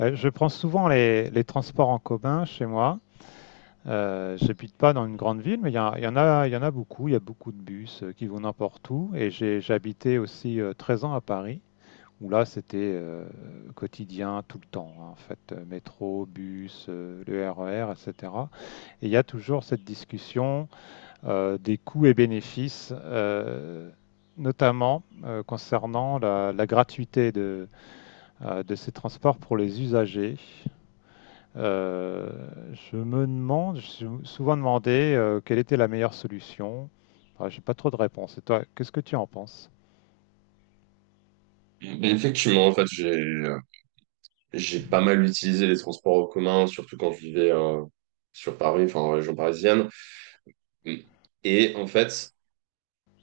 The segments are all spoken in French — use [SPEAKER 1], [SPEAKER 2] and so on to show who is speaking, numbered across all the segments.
[SPEAKER 1] Je prends souvent les transports en commun chez moi. J'habite pas dans une grande ville, mais il y en a, il y en a beaucoup. Il y a beaucoup de bus qui vont n'importe où. Et j'ai habité aussi 13 ans à Paris, où là c'était quotidien tout le temps, hein, en fait. Métro, bus, le RER, etc. Et cetera. Et il y a toujours cette discussion des coûts et bénéfices, notamment concernant la gratuité de ces transports pour les usagers. Euh, je me suis souvent demandé quelle était la meilleure solution. Ah, j'ai pas trop de réponses. Et toi, qu'est-ce que tu en penses?
[SPEAKER 2] Mais effectivement, en fait, j'ai pas mal utilisé les transports en commun, surtout quand je vivais sur Paris, enfin en région parisienne. Et en fait,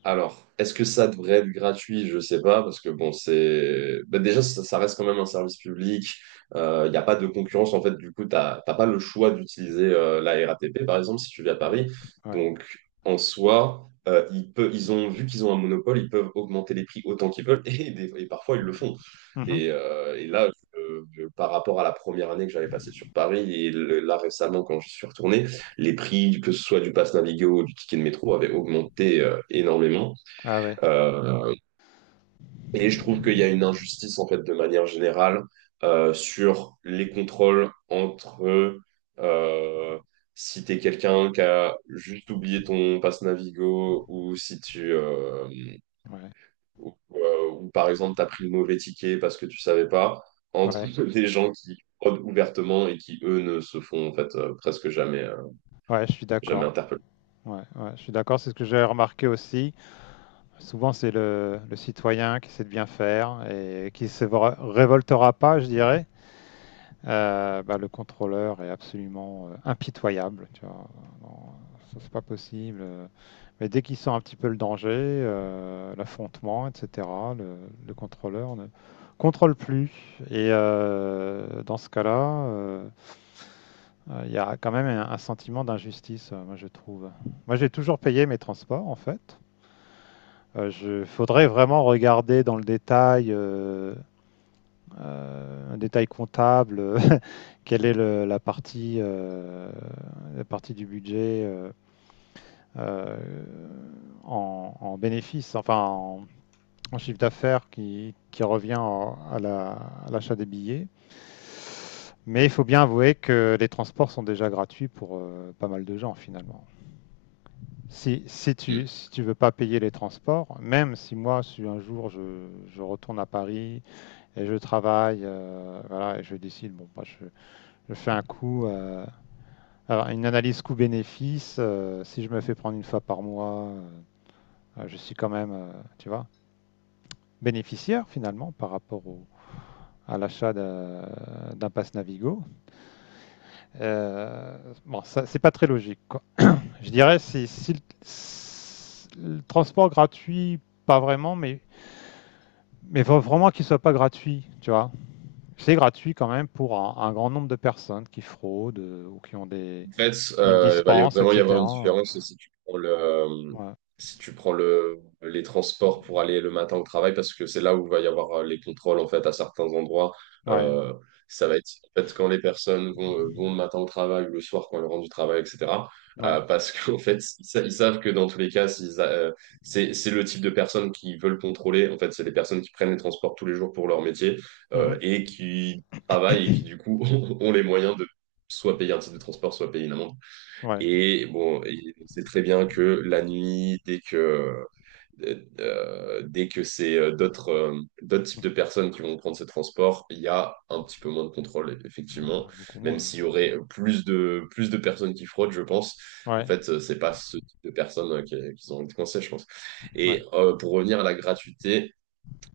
[SPEAKER 2] alors, est-ce que ça devrait être gratuit? Je sais pas, parce que bon, c'est ben déjà ça, ça reste quand même un service public. Il n'y a pas de concurrence en fait. Du coup, t'as pas le choix d'utiliser la RATP par exemple si tu vis à Paris.
[SPEAKER 1] Ouais, ouais.
[SPEAKER 2] Donc en soi, ils peuvent, ils ont vu qu'ils ont un monopole, ils peuvent augmenter les prix autant qu'ils veulent et parfois ils le font.
[SPEAKER 1] Mhm.
[SPEAKER 2] Et là, par rapport à la première année que j'avais passée sur Paris et là récemment quand je suis retourné, les prix, que ce soit du pass Navigo ou du ticket de métro, avaient augmenté énormément.
[SPEAKER 1] Ah ouais,
[SPEAKER 2] Euh, et je trouve qu'il y a une injustice, en fait, de manière générale, sur les contrôles entre. Euh, Si tu es quelqu'un qui a juste oublié ton pass Navigo ou si tu.
[SPEAKER 1] ouais,
[SPEAKER 2] Ou, par exemple, tu as pris le mauvais ticket parce que tu savais pas, entre
[SPEAKER 1] ouais,
[SPEAKER 2] des gens qui fraudent ouvertement et qui, eux, ne se font, en fait, presque jamais, euh,
[SPEAKER 1] ouais, je suis
[SPEAKER 2] jamais
[SPEAKER 1] d'accord.
[SPEAKER 2] interpeller.
[SPEAKER 1] Ouais, ouais, je suis d'accord, c'est ce que j'ai remarqué aussi. Souvent, c'est le citoyen qui essaie de bien faire et qui se révoltera pas, je dirais. Bah, le contrôleur est absolument impitoyable. Tu vois. Non, ça, c'est pas possible. Mais dès qu'il sent un petit peu le danger, l'affrontement, etc., le, le contrôleur ne contrôle plus. Et dans ce cas-là, il y a quand même un sentiment d'injustice, moi je trouve. Moi j'ai toujours payé mes transports en fait. Il faudrait vraiment regarder dans le détail un détail comptable, quelle est la partie du budget euh, en en chiffre d'affaires qui revient à l'achat des billets. Mais il faut bien avouer que les transports sont déjà gratuits pour pas mal de gens finalement. Si, si tu
[SPEAKER 2] Mm.
[SPEAKER 1] si tu veux pas payer les transports, même si moi, si un jour je retourne à Paris et je travaille, voilà, et je décide, bon, bah, je fais un coût, alors, une analyse coût-bénéfice, si je me fais prendre une fois par mois, je suis quand même, tu vois, bénéficiaire finalement par rapport à l'achat d'un pass Navigo. Euh, bon, ça, c'est pas très logique, quoi. Je dirais, si le transport gratuit, pas vraiment, mais faut vraiment qu'il soit pas gratuit, tu vois. C'est gratuit quand même pour un grand nombre de personnes qui fraudent ou qui ont des,
[SPEAKER 2] En fait,
[SPEAKER 1] une
[SPEAKER 2] bah, il va y a-
[SPEAKER 1] dispense,
[SPEAKER 2] vraiment y avoir une
[SPEAKER 1] etc.
[SPEAKER 2] différence si tu prends
[SPEAKER 1] Ouais,
[SPEAKER 2] les transports pour aller le matin au travail, parce que c'est là où il va y avoir les contrôles en fait à certains endroits.
[SPEAKER 1] ouais,
[SPEAKER 2] Euh, Ça va être en fait quand les personnes vont le matin au travail ou le soir quand elles rentrent du travail, etc.
[SPEAKER 1] ouais.
[SPEAKER 2] Parce qu'en fait, ils savent que dans tous les cas, c'est le type de personnes qui veulent contrôler. En fait, c'est les personnes qui prennent les transports tous les jours pour leur métier
[SPEAKER 1] Mhm.
[SPEAKER 2] et qui travaillent et qui du coup ont les moyens soit payer un titre de transport, soit payer une amende.
[SPEAKER 1] Ouais.
[SPEAKER 2] Et bon, et on sait très bien que la nuit, dès que c'est d'autres types
[SPEAKER 1] Mhm.
[SPEAKER 2] de personnes qui vont prendre ce transport, il y a un petit peu moins de contrôle, effectivement.
[SPEAKER 1] Ah, beaucoup
[SPEAKER 2] Même
[SPEAKER 1] moins.
[SPEAKER 2] s'il y aurait plus de personnes qui fraudent, je pense. En
[SPEAKER 1] Ouais,
[SPEAKER 2] fait, c'est pas ce type de personnes qui ont envie de coincer, je pense.
[SPEAKER 1] ouais.
[SPEAKER 2] Et pour revenir à la gratuité,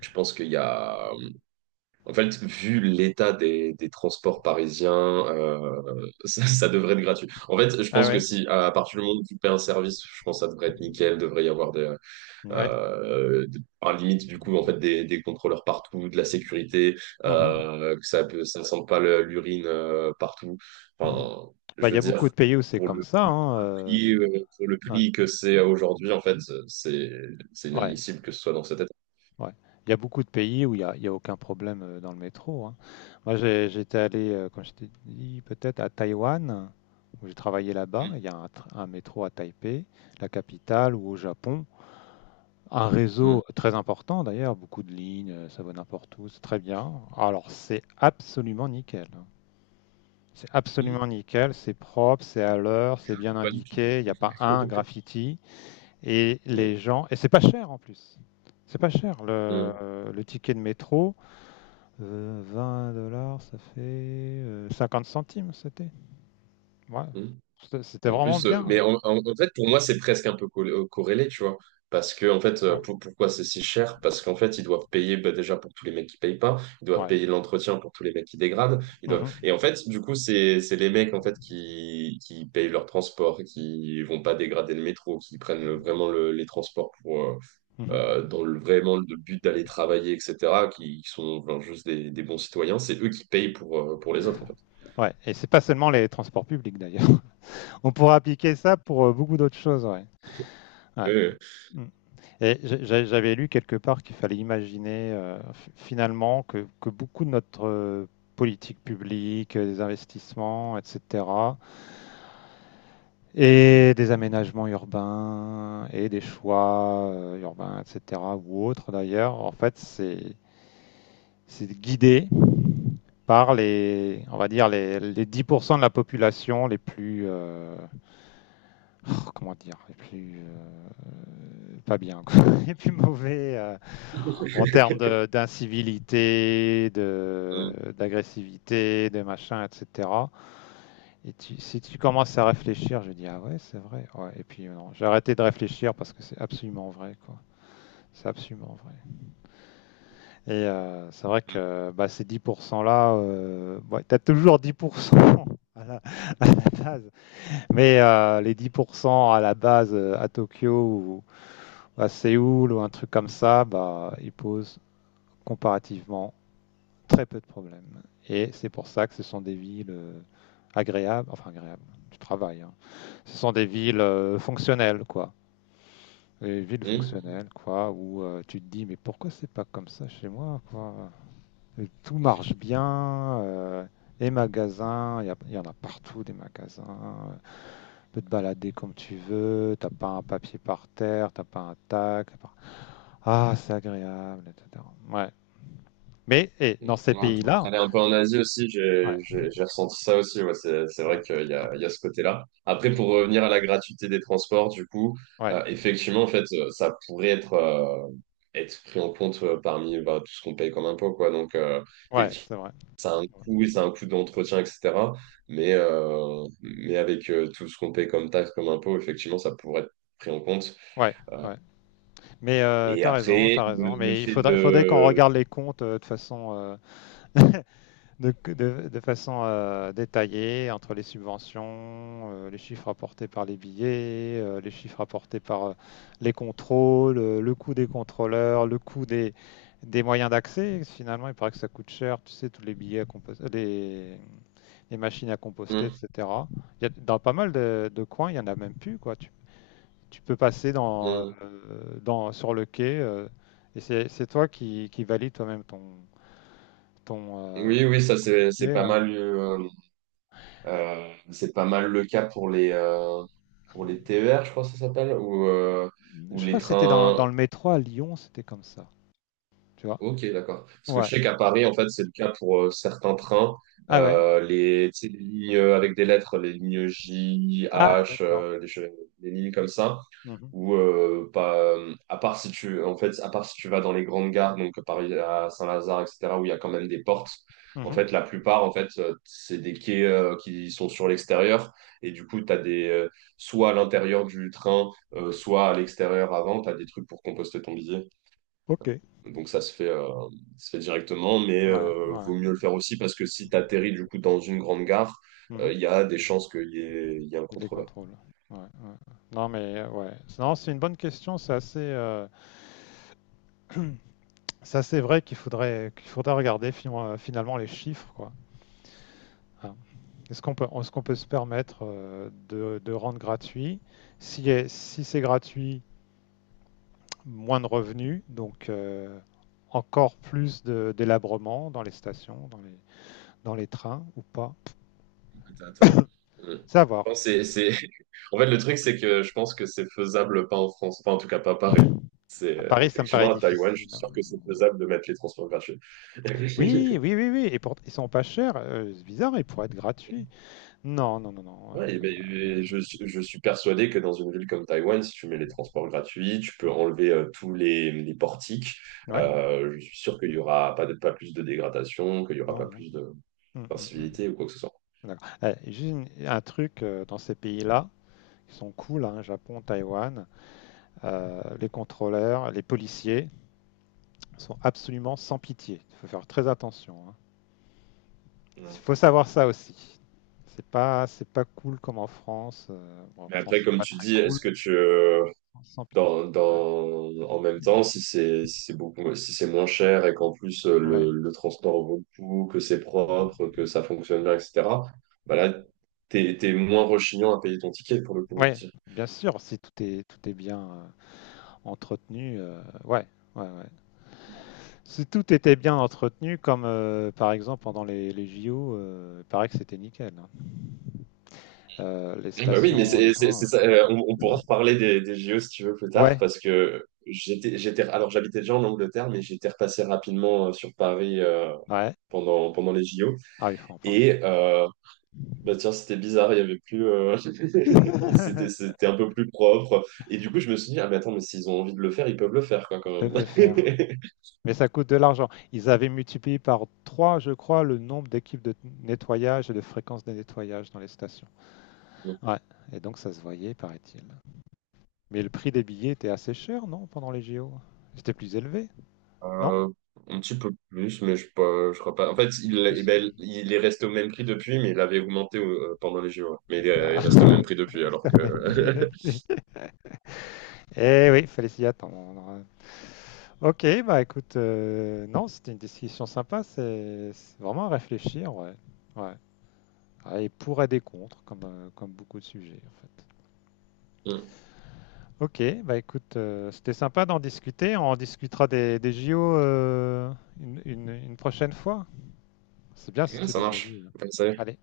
[SPEAKER 2] je pense qu'il y a en fait, vu l'état des transports parisiens, ça devrait être gratuit. En fait, je
[SPEAKER 1] Ah
[SPEAKER 2] pense que
[SPEAKER 1] ouais,
[SPEAKER 2] si à partir du moment où tu paies un service, je pense que ça devrait être nickel. Devrait y avoir
[SPEAKER 1] ouais.
[SPEAKER 2] à la limite du coup en fait des contrôleurs partout, de la sécurité,
[SPEAKER 1] Mhm.
[SPEAKER 2] que ça peut, ça sente pas l'urine partout.
[SPEAKER 1] Mhm.
[SPEAKER 2] Enfin,
[SPEAKER 1] Bah,
[SPEAKER 2] je
[SPEAKER 1] il
[SPEAKER 2] veux
[SPEAKER 1] y a beaucoup
[SPEAKER 2] dire
[SPEAKER 1] de pays où c'est
[SPEAKER 2] pour
[SPEAKER 1] comme ça,
[SPEAKER 2] le
[SPEAKER 1] hein.
[SPEAKER 2] prix, pour le
[SPEAKER 1] Ouais,
[SPEAKER 2] prix que c'est aujourd'hui, en fait, c'est c'est
[SPEAKER 1] ouais.
[SPEAKER 2] inadmissible que ce soit dans cet état.
[SPEAKER 1] Ouais. Il y a beaucoup de pays où il y a aucun problème dans le métro. Hein. Moi, j'étais allé, comme je t'ai dit, peut-être à Taïwan, où j'ai travaillé là-bas.
[SPEAKER 2] Mm,
[SPEAKER 1] Il y a un métro à Taipei, la capitale, ou au Japon. Un
[SPEAKER 2] mm,
[SPEAKER 1] réseau très important d'ailleurs, beaucoup de lignes, ça va n'importe où, c'est très bien. Alors, c'est absolument nickel. Hein. C'est
[SPEAKER 2] mm.
[SPEAKER 1] absolument nickel, c'est propre, c'est à l'heure, c'est bien
[SPEAKER 2] Pas du tout.
[SPEAKER 1] indiqué, il n'y a pas un graffiti. Et les gens. Et c'est pas cher en plus. C'est pas cher.
[SPEAKER 2] Mmh,
[SPEAKER 1] Le ticket de métro, 20 dollars, ça fait 50 centimes, c'était. Ouais.
[SPEAKER 2] mmh.
[SPEAKER 1] C'était
[SPEAKER 2] Et en
[SPEAKER 1] vraiment
[SPEAKER 2] plus,
[SPEAKER 1] bien.
[SPEAKER 2] mais en fait, pour moi, c'est presque un peu corrélé, tu vois. Parce que, en fait,
[SPEAKER 1] Ouais.
[SPEAKER 2] pourquoi c'est si cher? Parce qu'en fait, ils doivent payer bah, déjà pour tous les mecs qui payent pas, ils doivent
[SPEAKER 1] Ouais.
[SPEAKER 2] payer l'entretien pour tous les mecs qui dégradent. Ils doivent...
[SPEAKER 1] Mhm,
[SPEAKER 2] Et en fait, du coup, c'est les mecs en fait qui payent leur transport, qui vont pas dégrader le métro, qui prennent vraiment les transports pour
[SPEAKER 1] mhm.
[SPEAKER 2] dans vraiment le but d'aller travailler, etc., qui sont enfin, juste des bons citoyens. C'est eux qui payent pour les autres, en fait.
[SPEAKER 1] Ouais. Et c'est pas seulement les transports publics d'ailleurs. On pourrait appliquer ça pour beaucoup d'autres choses. Ouais. Ouais.
[SPEAKER 2] Oui,
[SPEAKER 1] Mm. Et j'avais lu quelque part qu'il fallait imaginer finalement que beaucoup de notre politique publique, des investissements, etc., et des aménagements urbains et des choix urbains, etc. ou autres d'ailleurs. En fait, c'est guidé par les, on va dire les 10% de la population les plus, oh, comment dire, les plus pas bien, quoi, les plus mauvais
[SPEAKER 2] oui.
[SPEAKER 1] en termes d'incivilité, de-
[SPEAKER 2] Mmh,
[SPEAKER 1] d'agressivité, de, machin, etc. Et si tu commences à réfléchir, je dis ah ouais, c'est vrai. Ouais. Et puis non, j'ai arrêté de réfléchir parce que c'est absolument vrai, quoi. C'est absolument vrai. Et c'est vrai
[SPEAKER 2] mmh,
[SPEAKER 1] que bah, ces 10% là, ouais, t'as toujours 10% à la, à la base. Mais les 10% à la base à Tokyo ou à Séoul ou un truc comme ça, bah, ils posent comparativement très peu de problèmes. Et c'est pour ça que ce sont des villes agréables, enfin agréables. Tu travailles, hein. Ce sont des villes fonctionnelles, quoi. Des villes
[SPEAKER 2] mmh.
[SPEAKER 1] fonctionnelles, quoi, où tu te dis, mais pourquoi c'est pas comme ça chez moi, quoi? Et tout marche bien, les magasins, il y en a partout des magasins. Tu peux te balader comme tu veux, t'as pas un papier par terre, t'as pas un tac. T'as pas- Ah, c'est agréable, etc. Ouais. Mais et
[SPEAKER 2] Ouais,
[SPEAKER 1] dans ces
[SPEAKER 2] t'es en
[SPEAKER 1] pays-là,
[SPEAKER 2] train d'aller un peu en Asie aussi,
[SPEAKER 1] ouais,
[SPEAKER 2] j'ai ressenti ça aussi. Ouais, c'est
[SPEAKER 1] ouais,
[SPEAKER 2] vrai qu'il y a ce côté-là. Après,
[SPEAKER 1] mhm,
[SPEAKER 2] pour revenir à la gratuité des transports, du coup,
[SPEAKER 1] ouais,
[SPEAKER 2] effectivement, en fait, ça pourrait être pris en compte parmi bah, tout ce qu'on paye comme impôt, quoi. Donc,
[SPEAKER 1] ouais,
[SPEAKER 2] effectivement,
[SPEAKER 1] c'est vrai.
[SPEAKER 2] ça a un coût, et ça a un coût d'entretien, etc. Mais avec tout ce qu'on paye comme taxe, comme impôt, effectivement, ça pourrait être pris en compte.
[SPEAKER 1] Ouais,
[SPEAKER 2] Euh,
[SPEAKER 1] ouais. Mais
[SPEAKER 2] et
[SPEAKER 1] t'as raison,
[SPEAKER 2] après,
[SPEAKER 1] t'as raison.
[SPEAKER 2] le
[SPEAKER 1] Mais il
[SPEAKER 2] fait
[SPEAKER 1] faudrait, faudrait qu'on
[SPEAKER 2] de...
[SPEAKER 1] regarde les comptes de façon, de façon détaillée entre les subventions, les chiffres apportés par les billets, les chiffres apportés par les contrôles, le coût des contrôleurs, le coût des moyens d'accès. Finalement, il paraît que ça coûte cher, tu sais, tous les billets les machines à composter,
[SPEAKER 2] Hum,
[SPEAKER 1] etc. Il y a, dans pas mal de coins, il y en a même plus, quoi. Tu peux passer dans, euh,
[SPEAKER 2] hum.
[SPEAKER 1] dans, sur le quai et c'est toi qui valide toi-même ton, euh,
[SPEAKER 2] Oui, oui, ça
[SPEAKER 1] ton ticket. Ouais.
[SPEAKER 2] c'est pas mal le cas pour les TER, je crois que ça s'appelle, ou
[SPEAKER 1] Je
[SPEAKER 2] les
[SPEAKER 1] crois que c'était dans,
[SPEAKER 2] trains.
[SPEAKER 1] dans le métro à Lyon, c'était comme ça. Tu vois?
[SPEAKER 2] Ok, d'accord. Parce que je
[SPEAKER 1] Ouais.
[SPEAKER 2] sais qu'à Paris, en fait, c'est le cas pour certains trains.
[SPEAKER 1] Ah ouais?
[SPEAKER 2] Tu sais, les lignes avec des lettres, les lignes J,
[SPEAKER 1] Ah,
[SPEAKER 2] H,
[SPEAKER 1] d'accord.
[SPEAKER 2] les lignes comme ça,
[SPEAKER 1] Mhm,
[SPEAKER 2] où, pas, à part si tu, en fait, à part si tu vas dans les grandes gares, donc Paris à Saint-Lazare, etc., où il y a quand même des portes, en
[SPEAKER 1] mhm.
[SPEAKER 2] fait, la plupart, en fait, c'est des quais qui sont sur l'extérieur. Et du coup, tu as des, soit à l'intérieur du train, soit à l'extérieur avant, tu as des trucs pour composter ton billet.
[SPEAKER 1] Ok. Ouais,
[SPEAKER 2] Donc ça se fait directement, mais
[SPEAKER 1] ouais.
[SPEAKER 2] vaut mieux le faire aussi parce que si tu atterris du coup dans une grande gare,
[SPEAKER 1] Mhm.
[SPEAKER 2] il y a des chances qu'il y ait un
[SPEAKER 1] Et des
[SPEAKER 2] contrôleur.
[SPEAKER 1] contrôles. Ouais, ouais. Non, mais ouais. Non, c'est une bonne question. C'est assez vrai qu'il faudrait regarder finalement les chiffres, quoi. Ah. est-ce qu'on peut se permettre de rendre gratuit? Si c'est gratuit, moins de revenus, donc encore plus délabrement dans les stations, dans les trains ou pas?
[SPEAKER 2] T'as- t'as- Mm.
[SPEAKER 1] C'est à
[SPEAKER 2] Je
[SPEAKER 1] voir.
[SPEAKER 2] pense que c'est- En fait, le truc, c'est que je pense que c'est faisable pas en France, enfin en tout cas pas à Paris. C'est
[SPEAKER 1] À Paris, ça me paraît
[SPEAKER 2] effectivement à Taïwan, je
[SPEAKER 1] difficile.
[SPEAKER 2] suis
[SPEAKER 1] Hein.
[SPEAKER 2] sûr que c'est faisable de mettre les transports gratuits.
[SPEAKER 1] Oui, oui, oui, oui. Ils sont pas chers. C'est bizarre, ils pourraient être gratuits. Non, non, non, non.
[SPEAKER 2] Ouais, et ben, je suis persuadé que dans une ville comme Taïwan, si tu mets les transports gratuits, tu peux enlever tous les portiques.
[SPEAKER 1] Ouais,
[SPEAKER 2] Je suis sûr qu'il n'y aura pas plus de dégradation, qu'il n'y aura
[SPEAKER 1] non,
[SPEAKER 2] pas
[SPEAKER 1] non.
[SPEAKER 2] plus de
[SPEAKER 1] Mm, mm, mm.
[SPEAKER 2] d'incivilité ou quoi que ce soit.
[SPEAKER 1] D'accord. Eh, juste un truc dans ces pays-là, qui sont cool, hein, Japon, Taïwan. Les contrôleurs, les policiers sont absolument sans pitié. Il faut faire très attention. Hein. Il
[SPEAKER 2] Mm.
[SPEAKER 1] faut savoir ça aussi. C'est pas cool comme en France. Bon, en
[SPEAKER 2] Mais
[SPEAKER 1] France,
[SPEAKER 2] après,
[SPEAKER 1] c'est
[SPEAKER 2] comme
[SPEAKER 1] pas
[SPEAKER 2] tu
[SPEAKER 1] très
[SPEAKER 2] dis,
[SPEAKER 1] cool,
[SPEAKER 2] est-ce que tu,
[SPEAKER 1] sans pitié. Ouais.
[SPEAKER 2] dans, en même temps, si c'est beaucoup, si c'est moins cher et qu'en plus
[SPEAKER 1] Ouais.
[SPEAKER 2] le transport vaut le coup, que c'est propre, que ça fonctionne bien, etc., bah là, t'es moins rechignant à payer ton ticket pour le coup.
[SPEAKER 1] Ouais, bien sûr, si tout est bien entretenu, ouais, ouais, ouais. Si tout était bien entretenu, comme par exemple pendant les JO, il paraît que c'était nickel. Hein. Les
[SPEAKER 2] Eh ben oui, mais
[SPEAKER 1] stations, les trains.
[SPEAKER 2] c'est ça. On pourra reparler des JO si tu veux plus tard,
[SPEAKER 1] Ouais,
[SPEAKER 2] parce que j'étais, alors j'habitais déjà en Angleterre, mais j'étais repassé rapidement sur Paris
[SPEAKER 1] ouais.
[SPEAKER 2] pendant les JO.
[SPEAKER 1] Ah, il faut en parler.
[SPEAKER 2] Et bah tiens, c'était bizarre, il y avait plus, c'était un peu plus propre. Et du coup, je me suis dit, ah mais attends, mais s'ils ont envie de le faire, ils peuvent le faire, quoi, quand
[SPEAKER 1] Ils peuvent le
[SPEAKER 2] même.
[SPEAKER 1] faire, ouais. Mais ça coûte de l'argent. Ils avaient multiplié par 3, je crois, le nombre d'équipes de nettoyage et de fréquence des nettoyages dans les stations. Ouais, et donc ça se voyait, paraît-il. Mais le prix des billets était assez cher, non, pendant les JO? C'était plus élevé, non?
[SPEAKER 2] Euh, un petit peu plus, mais je crois pas. En fait,
[SPEAKER 1] Je
[SPEAKER 2] eh
[SPEAKER 1] sais
[SPEAKER 2] ben,
[SPEAKER 1] plus.
[SPEAKER 2] il est resté au même prix depuis, mais il avait augmenté pendant les JO. Mais
[SPEAKER 1] Ah,
[SPEAKER 2] il est au même prix depuis, alors
[SPEAKER 1] c'était le même prix
[SPEAKER 2] que...
[SPEAKER 1] d'habitude. Eh oui, fallait s'y attendre. Ok, bah écoute, non, c'était une discussion sympa, c'est vraiment à réfléchir, ouais. Ouais. Ah, et pour et des contre, comme beaucoup de sujets en fait.
[SPEAKER 2] Hmm.
[SPEAKER 1] Ok, bah écoute, c'était sympa d'en discuter. On en discutera des JO une prochaine fois. C'est bien si
[SPEAKER 2] Ouais,
[SPEAKER 1] tu
[SPEAKER 2] ça
[SPEAKER 1] les as vus.
[SPEAKER 2] marche.
[SPEAKER 1] Hein.
[SPEAKER 2] Ouais, ça y est.
[SPEAKER 1] Allez.